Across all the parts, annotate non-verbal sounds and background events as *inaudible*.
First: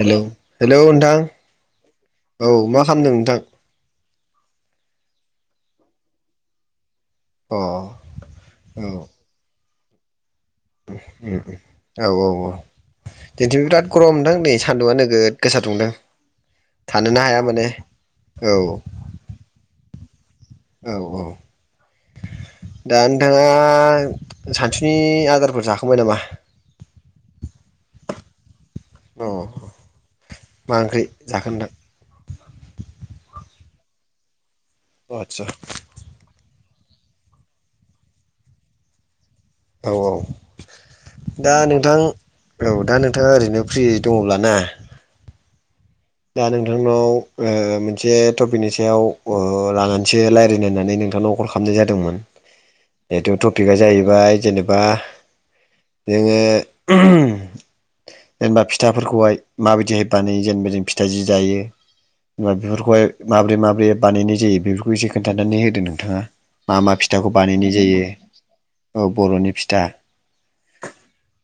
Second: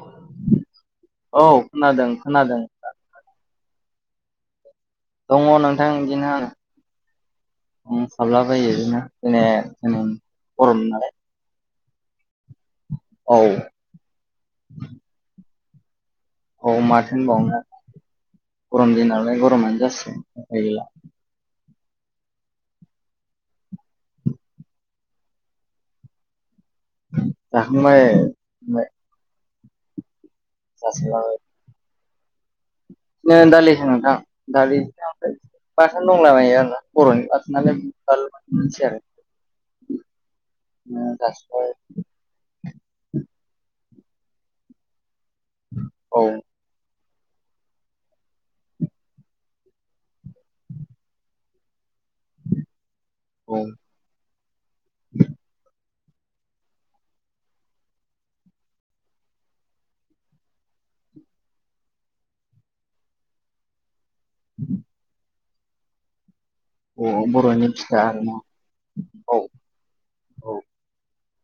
Hello hello औ खोनादों नोंथां औ खोनादों मा खालामदों नोंथां दङ नोंथां बिदिनो अ औ दंसाबलाबायो बिदिनो *unintelligible* नालाय औ औ औ औ दिन्थि' बिराद *unintelligible* गरम नोंथां नै सान्दुआ नोगोद गोसा दुंदों औ माथो थानोनो हाया होनबावनो माने आरो औ गरम दिनालाय गरमानो जासिगोन दायो औ औ दा नोंथांआ सानसुनि आदारखौ जाखांबाय नामा जाखांबाय जाखांबाय अ मा ओंख्रि जासिलाबाय जाखो नोंथां ओ दालिसो नोंथां ओ दालि ओ आदसा दंला बायो आंना बर'नि *unintelligible* आरो औ औ बिदिनो दा जासिबाय नोंथां औ दा नोंथाङा ओरैनो फ्रि दङ'ब्ला ना *inaudible* दा नोंथांनाव ओ मोनसे टपिकनि सायाव ओ लानानैसो रायलायनायनानै नोंथांनाव कल खालामनाय जादोंमोन। बेथ' औ टपिकआ जाहैबाय जेनेबा जोङो *inaudible* जेनेबा फिथाफोरखौहाय माबायदिहाय बानायो जेनेबा जों फिथा जि जायो जेनबा बेफोरखौहाय माबोरै माबोरै बानायनाय जायो बेफोरखौ एसे खोन्थानो होदो नोंथाङा मा मा औ फिथाखौ बर'नि बानायनाय फिथा जायो आरोना औ बर'नि फिथा। औ।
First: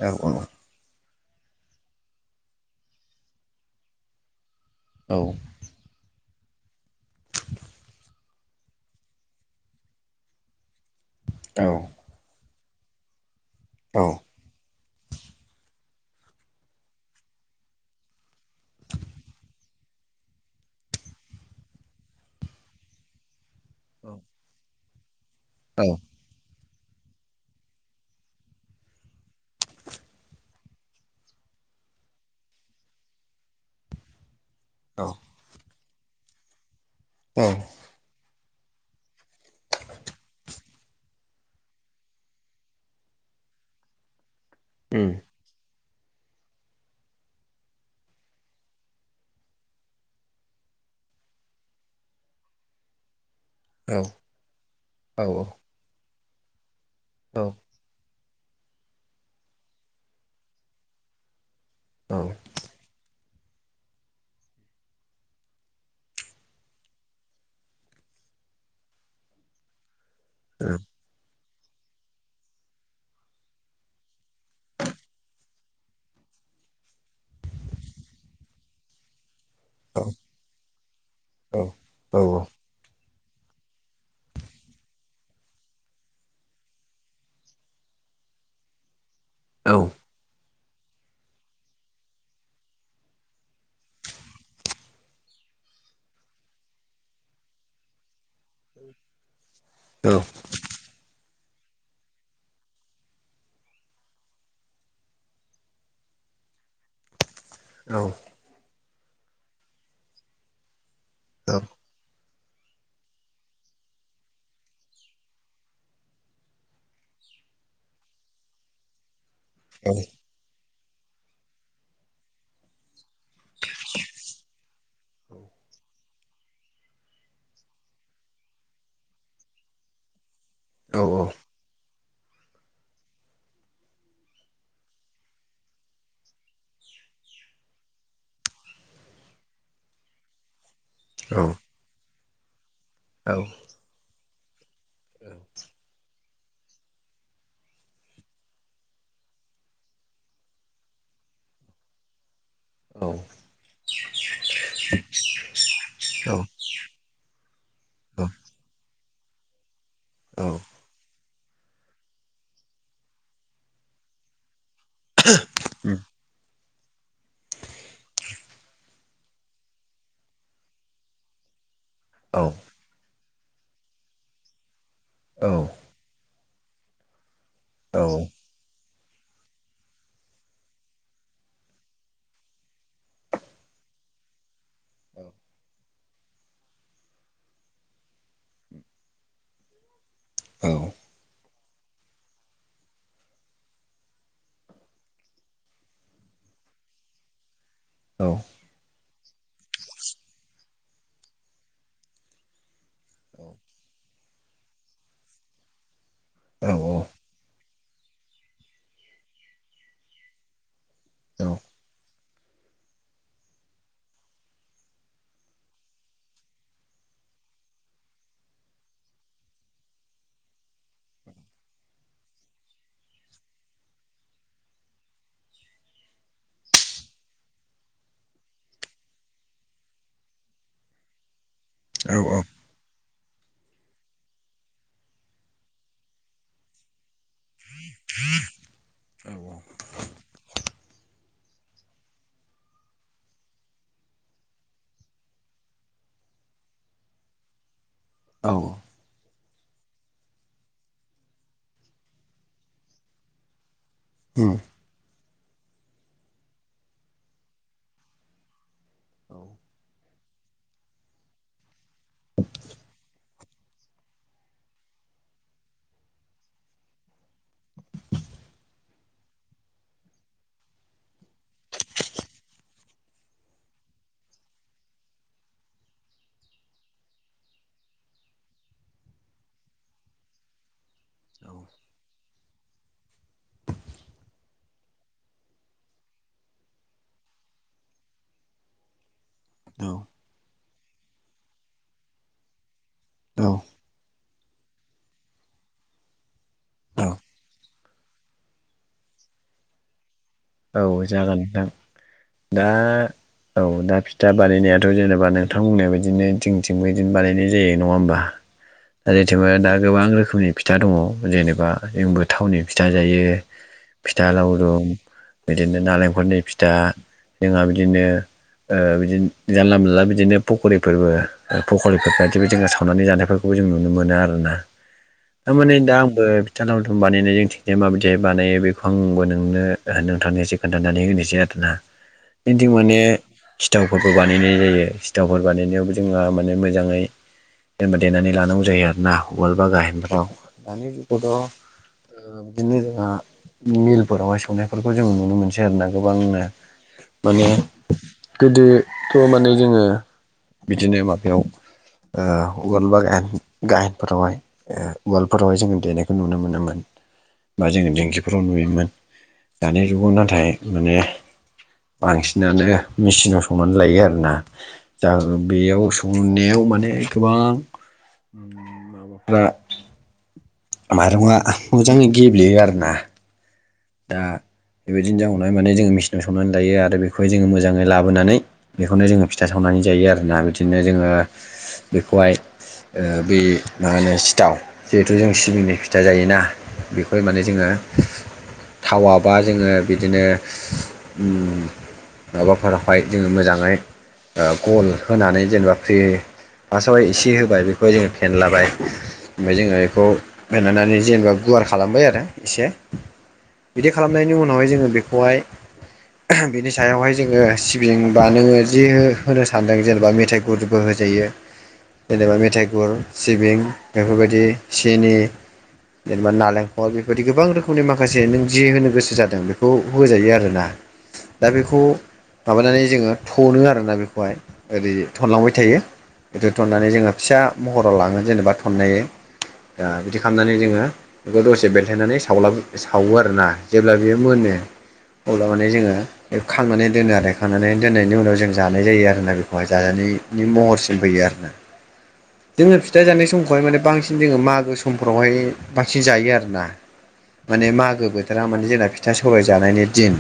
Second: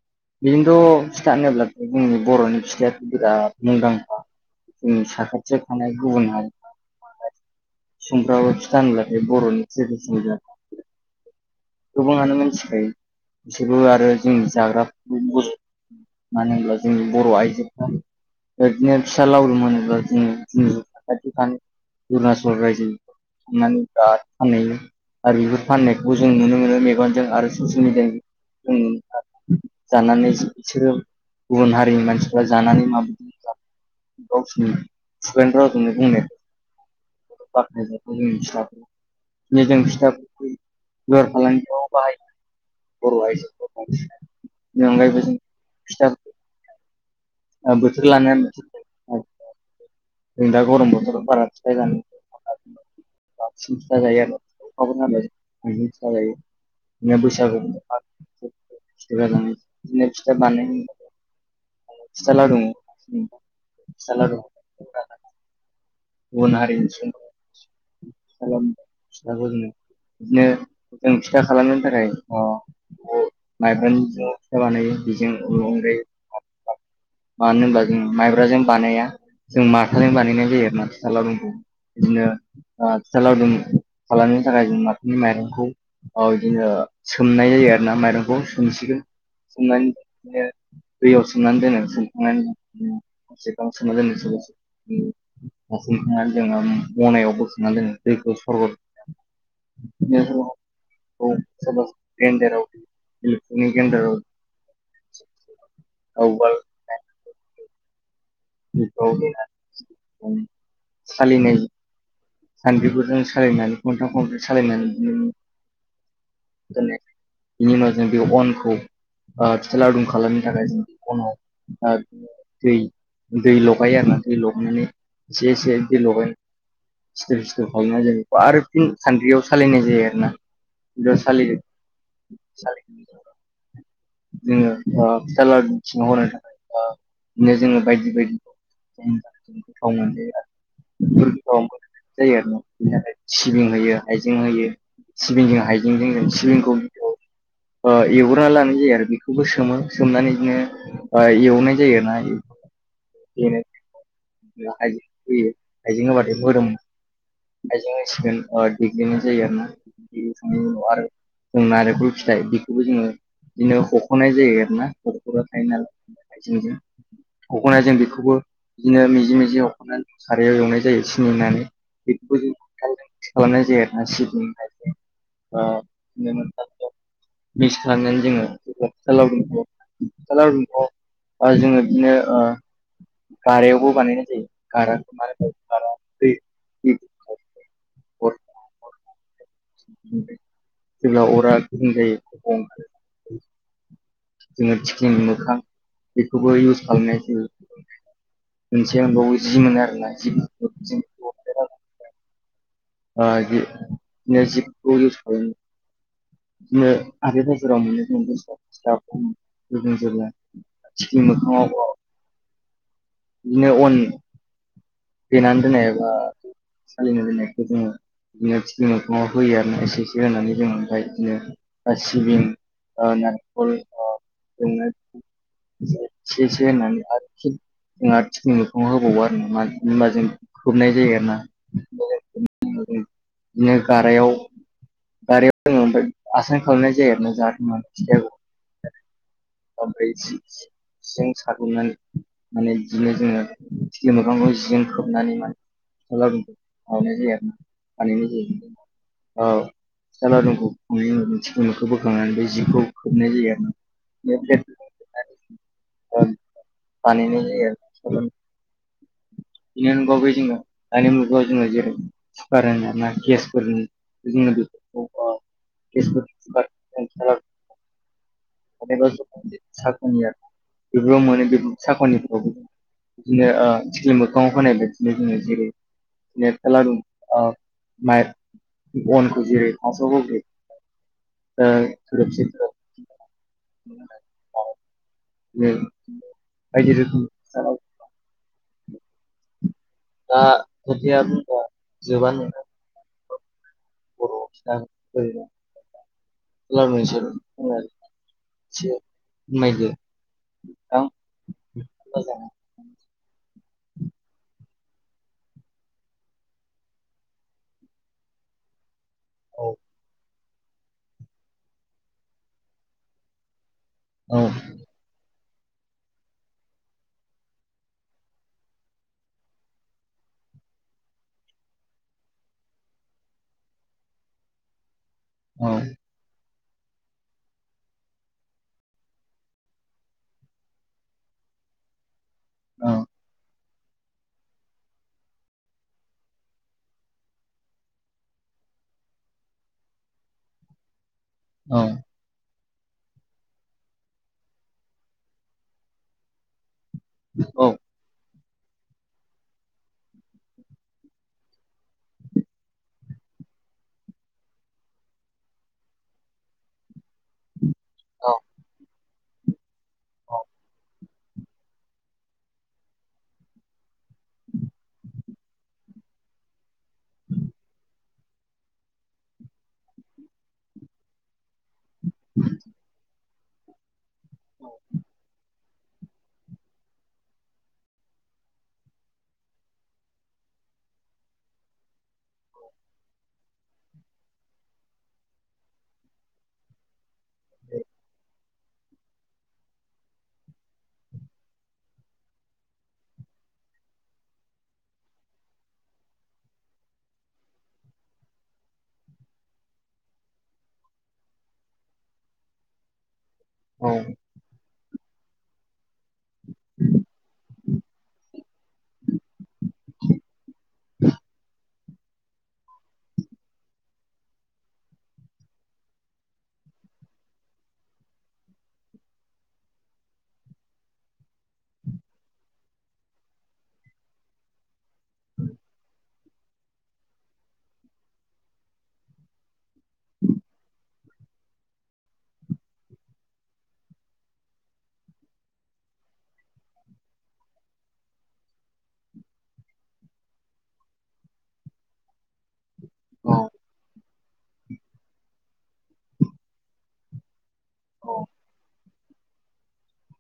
औ औ। खिन्थु फिथा होनोब्लाथ' जोंनि बर'नि फिथायाथ' बिराद मुंदांखा। जोंनि साखाथियाव थानाय गुबुन हारिफ्रा *unintelligible* फिथा होनब्लाथाय बर'नि ट्रेडिसनेल औ। गोबाङानो मिनथिखायो बिसोरबो औ आरो जोंनि जाग्रा *inaudible* मानो होनब्ला जोंनि बर' आइजोफ्रा बिफोर बादिनो फिथा लावदुम होनोबा जोङो जोंनि खाथियाव थानाय अरुणाचल रायजो माने दा फानैयो आरो बेफोर औ फाननायखौ ज जों नुनो मोनो मेगनजों आरो ससेल मेडियाजों *unintelligible* जानानै ज बिसोरो गुबुन हारिनि मानसिफ्रा जानानै माबायदि *unintelligible* गावसिरनि औ। *unintelligible* जोंनि औ फिसा *unintelligible* नो जों फिथा बेफार-फालांगियाव बाहाय बर' आइजो बांसिनानो बेनि उम अनगायैबो जों फिथाखौ ओ बोथोर लानानै बोथोर जों दा गरम बोथोराव बारा फिथाइ जानो *unintelligible* बांसिन औ फिथा जायो आरो *unintelligible* औ जायो बिदिनो औ बैसागुनि *unintelligible* बिदिनो फिथा बानाय *unintelligible* औ फिथा लावदुम *unintelligible* दङ फिथा लावदुम दं गुबुन हारिनि *unintelligible* खालामनांगौ जोङो बिदिनो जों फिथा खालामनो थाखाय अ *unintelligible* मानो होनबा जों माइब्राजों बानाया। जों माथाजों बानायनाय जायो आरो ना फिथा लावदुखौ बिदिनो औ ओ फिथा लावदुम खालामनो थाखाय जों माथानि माइरंखौ औ इदिनो सोमनाय जायो आरो ना माइरंखौ सोमसिगोन सोमनानै बिदनो दैयाव सोमनानै दोन सोंखांनानै *unintelligible* *unintelligible* से गांस म जानोसलिस उम ओ सोमखांनानै जोङो मनायाव बोखांनानै दोनो जोङो दैखौ सर' ए *unintelligible* औ *unintelligible* ग्रेन्डाराव इलेकट्रिनि ग्रेन्डाराव औ उवाल औ। बिफ्राव देनानै *unintelligible* सालिनाय सान्द्रिफोरजों सालिनानै खनथाम खनब्रै सालिनानै बिदिनो *unintelligible* बिनि उनाव जों बे अनखौ ओ फिथा लावदुंम खालामनो थाखाय जों अनाव आरो दै दै लगायो आरोना दै लगायनानै एसेसे दै लगाय सिथोब सिथोब खालामनाय जायो बेखौ आरो फिन खान्द्रियाव सालायनाय जायो आरोना बेयाव सालियो सालि जोङो ओ फिथा लावदुमनि सिङाव हरनाय *unintelligible* बिदिनो जोङो बायदि बायदि *inaudible* गोथाव‌ आरोना। बेफोर *unintelligible* जायो आरोना बिनि सिबिं होयो हाइजें होयो सिबिंजों हाइजें होयो सिबिंखौ *inaudible* ओ एवग्रोना लानाय जायो आरो बेखौबो सोमो सोमनानै इदिनो एवनाय जायो ना औ इदिनो आइजें होयो आइजें हाइजें होबाथाय औ मोदोमो हाइजें औ होसिगोन ओ इदि बिदिनो जायो आरोना बिनि औ उनाव आरो जों नारेंखल फिथाइ बेखौबो जोङो बिदिनो हख'नाय जायो आरोना। हखबाय थायो नालाय आइथिंजों हखनायजों बेखौबो *unintelligible* बिदिनो मिजि मिजि हखनानै सारायाव एवनाय जायो सिनि होनानै बेखौबो जों खालामनाय जायो आरोना सिबिं हाइजें ओ बे मोनथामजों मिक्स खालामनानै जोङो सालाव दुमफाव हालाव दुमफाव आरो जोङो बिदिनो ओ गारायावबो बानायनाय जायो गाराखौ मा होनो? *inaudible* औ जेब्ला अरा गुन्दुं जायो जोङो थिक्लि मोखां बेखौबो इउस खालामनाय जायो। औ मोनसे मोनबावो जि मोनो आरोना जि गुफुरखौ जों ओ इदिनो जि गुफुर इउस खालामो। औ बिदिनो हाथाय बाजाराव *unintelligible* गोदो जेब्ला थिख्लि मोखाङाव अ बिदिनो अन देनानै दोननाय एबा सालिना दोननायखौ जोङो बिदिनो थिख्लि मोखाङाव होयो आरोना एसे एसे होनानै जों ओमफ्राय बिदिनो ओ सिबिं ओ नारेंखलजोंनो *unintelligible* से एसे एसे होनानै आरोखि जोंहा थिख्लि होबावो आरो मानो होनबा जों खोबनाय जायो आरोना। औ औ बिदिनो गारायाव गारायाव जोङो ओमफ्राय आसान खालामनाय जायो आरोना जाहा *unintelligible* माने बिदिनो जोङो थिख्लि मोखांखौ जिजों खोबनानै माने फिथा लावदुम खालामनाय जायो आरोना बानायनाय जायो। औ फिथा लावदुमखौ बोखांनायनि उनाव थिखिलिखौ बोखांनानै बै जिखौ खोबनाय जायो आरोना। उम *unintelligible* बिनि अनगायैबो जोङो दानि मुगायाव जोङो जेबो सिपारेट होननाय गेसफोर जोङो बेफोरखौ *unintelligible* गेसनि कुकारफोरखौ खम खालामनो *unintelligible* माबेबा जों सारनिया *unintelligible* बेफोराव मोनो साकनिखौ बिदिनो थिख्लि ओ मोखाङाव होनाय बायदिनो जोङो जेरै माने फिथा लावदुम ओ माइरं अनखौ जेरै फार्ट होग्रोयो *unintelligible* ओ थोरोबसे थोरोबनै *unintelligible* बायदि रोखोमनि फिथा सावो औ दा खोथाया बुंबा जोबा नङा औ औ नोंथां ओरैनो औ *unintelligible* एसे फोरमायदो औ जागो नोंथां मोजाङै दा औ दा फिथा बानायनायाथ' जेनेबा नोंथांमोननि बिदिनो जोंनिथिंबो बिदिनो बानायनाय जायो नङा होमबा जोंनिथिंबो औ दा गोबां रोखोमनि फिथा दङ जेनेबा जोंबो थाउननि फिथा जायो फिथा औ लावदुम बिदिनो नालेंखलनि फिथा जोंहा बिदिनो ओ बिदिनो जानला मोनला बिदिनो पकरिफोरबो फकरिफोर बादिबो जोङो सावनानै जानायफोरखौ बेखौ जों नुनो मोनो आरोना औ थारमाने दा आंबो फिथा लथुम बानायनाय जोंनिथिजाय माबायदिहाय बानायो बेखौ आंबो नोंनो होनो खोन्थनोसै खोन्थानानै होनोसै आरोना जोंनिथिं औ माने सिथावफोरबो बानायनाय जायो सिथावफोर बानायनायावबो जोंहा माने मोजाङै जेनेबा देनानै लानांगौ जायो आरो ना वाल बा गाहेनफ्राव दानि जुगावथ' औ बिदिनो जोंहा मिलफोरावहाय संनायफोरखौ खौ जों नुनो मोनसै आरोना गोबांनो माने औ गोदोथ' माने जोङो बिदिनो माबायाव ओ वालबा गा गायेनफोरावहाय ओ वालफोरावहाय जोङो देनायखौ नुनो मोनोमोन बा जोङो दिंखिफोराव नुयोमोन दानि जुगाव नाथाय माने बांसिनानो मेचिनाव सौनानै लायो आरोना जा बेयाव सौनायाव माने गोबां माबाफ्रा माइरं मोजाङै गेब्लेयो आरो ना दा बेबायदिनो *unintelligible* माने जोङो मेचनाव संनानै लायो आरो बेखौहाय जोङो मोजाङै लाबोनानै बेखौनो जोङो फिथा सावनानै जायो आरोना बिदिनो जोङो बेखौहाय ओ बे मा होनो सिथाव जिहेथु जों सिबिंनि फिथा जायोना बेखौहाय माने जोङो थावाबा जोङो बिदिनो उम माबाफोरावहाय जोङो मोजाङै गल होनानै जेनेबा फ्रि फासावाय एसे होबाय बेखौहाय जोङो फेनलाबाय ओमफ्राय जोङो बेखौ बनानै जेनेबा गुवार खालामबाय आरो एसे औ बिदि खालामनायनि उनावहाय जोङो बेखौहाय बिनि सायावहाय जोङो सि बिं बा नोङो जि होनो सानदों जेनेबा मेथाइ गुरबो होजायो जेनेबा मेथाइ गुर सिबिं बेफोरबायदि सिनि जेनेबा नालेंखल बेबायदि गोबां रोखोमनि माखासे नों जि होनो गोसो जादों बेखौ होजायो आरोना दा बेखौ माबानानै जोङो थनो आरोना बेखौहाय ओरै थनलांबाय थायो दोथननानै जोङो फिसा महराव लाङो जेनेबा थननायै दा बिदि खालामनानै जोङो बेखौ दसे बेलथायनानै सावला सावो आरो आरोना जेब्ला बियो मोनो अब्ला माने जोङो बेखौ खांनानै दोनो आरो खांनानै दोननायनि उनाव जों जानाय जायो आरोना बेखौहाय जाजानायनि महरसिम फैयो आरो ना जोङो फिथा जानाय समखौहाय माने बांसिन जोङो मागो सम समफ्रावहाय बांसिन जायो आरोना माने मागो बोथोरा माने जोंना फिथा सौराय जानायनि दिन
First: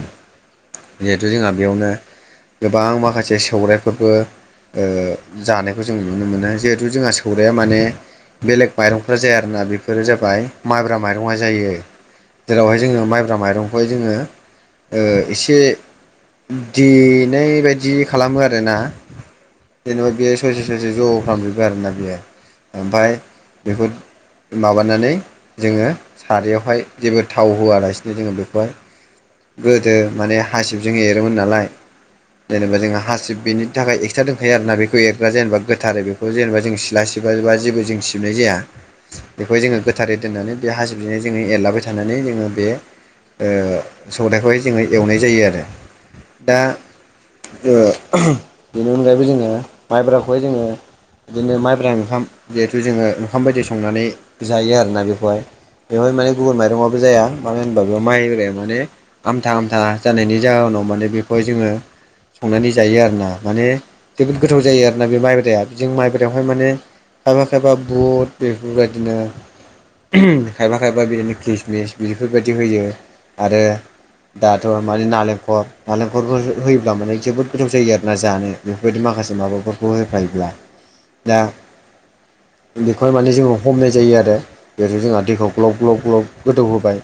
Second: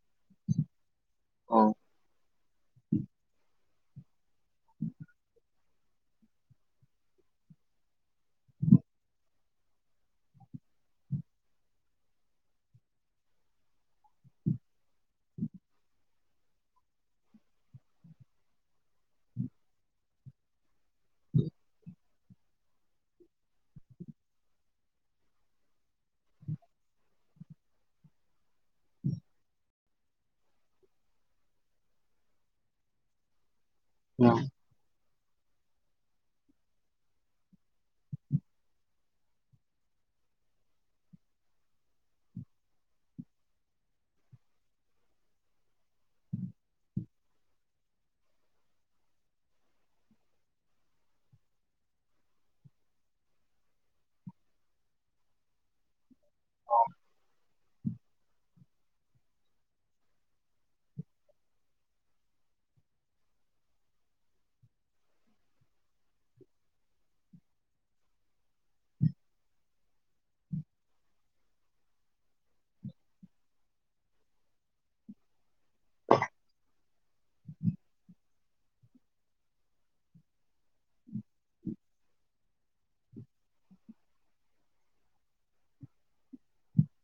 जिहेथु जोंहा बेयावनो गोबां माखासे सौरायफोरबो ओ जानायखौ जों नुनो मोनो जिहेथु जोंहा सौराया माने बेलेग माइरंफ्रा जाया आरोना बेफोरो जाबाय माइब्रा माइरंआ जायो जेरावहाय जोङो माइब्रा माइरंखौहाय जोङो एसे देनाय बायदि खालामो आरोना जेनेबा बेयो ससे ससे ज' खालामजोबो आरोना बेयो ओमफ्राय बेखौ माबानानै जोङो सारयावहाय जेबो थाव होआलासिनो जोङो बेखौहाय गोदो माने हासिबजों एरोमोन नालाय जेनेबा जोंङो हासिब बिनि नि थाखाय एक्सट्रा दोंखायो आरो ना बेखौ एर सिबग्रा जेनेबा गोथारै बेखौ जेनेबा जों सिला सिब बा जेबो जों सिबनाय जाया बेखौ जोङो गोथारै दोन्नानै बे हासिबजोंनो जोङो एरलाबाय थानानै जोङो बे ओ सौरायखौहाय जोङो एवनाय जायो आरो दा ओ बेनि अनगायैबो जोङो माइब्राखौहाय जोङो बिदिनो माइब्रा ओंखाम जिहेथु जोङो ओंखाम बायदि संनानै जायो आरोना बेखौहाय बेहाय माने गुबुन मा रङाबो जाया मानो होनबा बेयाव माइब्राया माने आमथा आमथा जानायनि जाहनाव माने बेखौहाय जोङो संनानै जायो आरोना माने जोबोद गोथाव जायो आरोना बे माइब्राया जों माइब्रायावहाय माने खायफा खायफा बुट बेफोरबायदिनो खायफा खायफा बिदिनो किस मिस बेफोरबायदि होयो आरो दाथ' माने नालेंखर नालेंखलबो होयोब्ला माने जोबोद गोथाव जायो आरोना जानो बेफोरबायदि माखासे माबाफोरखौ होफायोब्ला दा बेखौहाय माने जोङो हमनाय जायो आरो जिहेथु जोंहा दैखौ ग्लब ग्लब ग्लब गोदौ होबाय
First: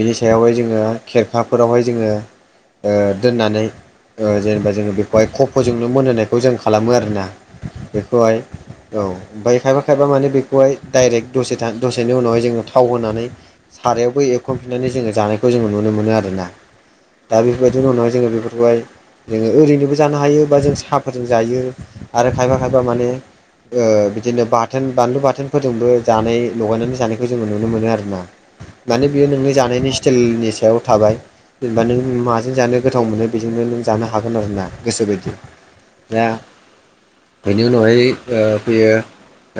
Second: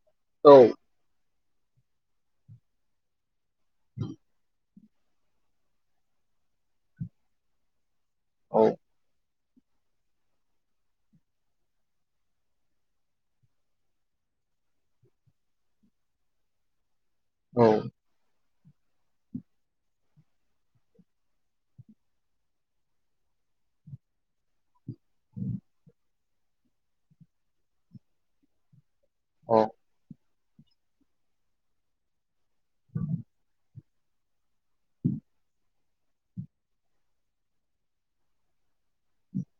बिनि सायावहाय जोङो खेरखाफोरावहाय जोङो ओ दोननानै ओ जेनेबा जोङो बेखौहाय खफ'जोंनो मोनहोनायखौ जों खालामो आरोना बेखौहाय औ ओमफाय खायफा खायबा माने बेखौहाय डाइरेक्ट दसे था दसेनि उनावहाय जोङो थाव होनानै सारायावबो एवखांफिननानै जोङो जानायखौ जोङो नुनो मोनो आरो ना दा औ बेफोरबायदिनो उनाव जोङो बेफोरखौहाय जोङो ओरैनोबो जानो हायो बा जों साहाफोरजों जायो आरो खायफा खायफा माने ओ बिदिनो बाथोन बानलु बाथोनफोरजोंबो जानाय लगायनानै जानायखौ जोङो नुनो मोनो आरो ना माने बियो नोंनि औ जानायनि स्टाइलनि सायाव थाबाय जेनेबा नों माजों जानो गोथाव मोनो बेजोंनो नों जानो हागोन आरो ना गोसो बायदि दा बेनि उनावहाय ओ फैयो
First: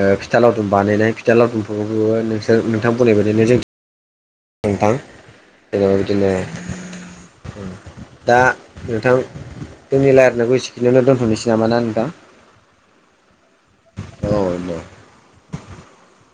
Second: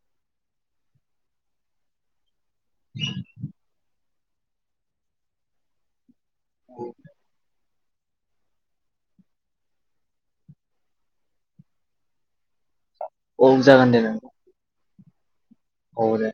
ओ फिथा लावदुम बानायनाय फिथा लावदुम फोरखौबो नोंसोर नोंथां बुंनायबायदिनो जों नोंथां *unintelligible* बिदिनो *unintelligible* दा नोंथां जोंनि रालायनायखौ एसेखियावनो दोन्थ'नोसै नामा ना नोंथां औ जागोन दे नों औ दे औ दे